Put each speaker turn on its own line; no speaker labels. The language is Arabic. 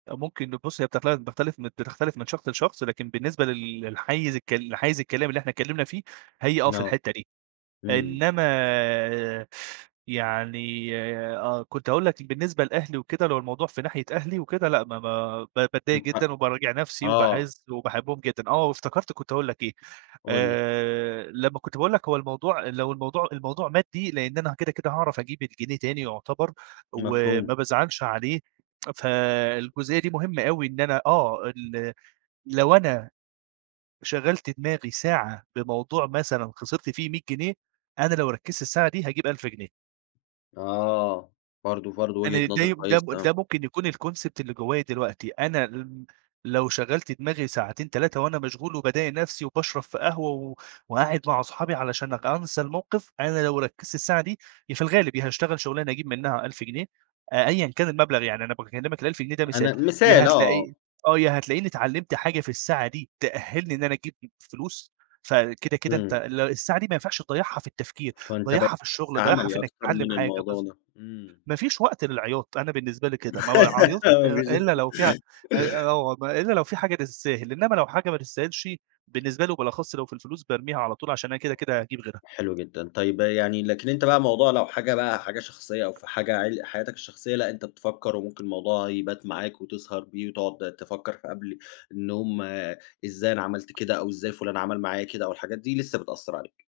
آآ، ممكن بُص، هي بتل بتختلف بتختلف من شخص لشخص لكن بالنسبة لل للحييز الك للحيز الكلام اللي إحنا اتكلّمنا فيه، هي آه في
آه.
الحتّة دي،
إمم.
إنّما يعني آه. كنت هاقول لك بالنسبة لأهلي وكده لو الموضوع في ناحية أهلي وكده لأ، ما ما ب
من
باتضايق جدًا
حقّك.
وباراجع نفسي
آه.
وباحِس وباحبّهم جدًا، آه. وافتكرت كنت هاقول لك إيه،
قُل لي.
آآ لمّا كنت باقول لك هو الموضوع لو الموضوع الموضوع مادِّي لإن أنا كده، كده هاعرف أجيب الجنيه تاني يعتبر
مفهوم.
وما بازعلش عليه، فالجزئية دي مهمة أوي إن أنا آه، ال لو أنا شغّلت دماغي ساعة بموضوع مثلًا خسرت فيه 100 جنيه، أنا لو ركّزت الساعة دي هاجيب 1000 جنيه.
آه. برضه برضه وجهة
أنا ده
نظر
ي ده
كويسة،
م
آه.
ده ممكن يكون الconcept اللي جوّايا دلوقتي. أنا ل لو شغّلت دماغي ساعتين، 3 وأنا مشغول وباضايق نفسي وباشرب في قهوة و وقاعد مع صحابي علشان ك أنسى الموقف، أنا لو ركّزت الساعة دي، يا في الغالب يا هاشتغل شُغلانة أجيب منها 1000 جنيه أ أيًا كان المبلغ، يعني أنا باكلّمك ال1000 جنيه ده مثال.
أنا
يا
مثال آه، آه.
هتلاقي آه. يا هتلاقيني اتعلّمت حاجة في الساعة دي تأهِّلني إن أنا أجيب م فلوس فكده، كده أنت
إمم.
ال الساعة دي ما ينفعش تضيّعها في التفكير،
فأنت بقيت
ضيّعها في
شخص
الشغل، ضيّعها
عملي
في إنّك
أكتر
تتعلّم
من
حاجة بالض
الموضوع ده. إمم.
ما فيش وقت للعياط، أنا بالنسبة لي كده، ما باعيّطش
أهو مفيش
أ إلّا لو في أ أ
[unintelligible]
أو إلّا لو في حاجة تستاهل، إنّما لو حاجة ما تستاهلش بالنسبة لي وبالأخص لو في الفلوس، بارميها على طول عشان أنا كده، كده هاجيب غيرها.
حلو جدًا. طيّب يعني لكن أنت بقى موضوع لو حاجة بقى، حاجة شخصية أو في حاجة عل حياتك الشخصية، لأ، أنت بتفكّر وممكن الموضوع يبات معاك وتسهر بيه وتقعد تفكّر في قبل إن هم إزاي أنا عملت كده أو إزاي فُلان عمل معايا كده أو الحاجات دي لسّه بتأثّر عليك.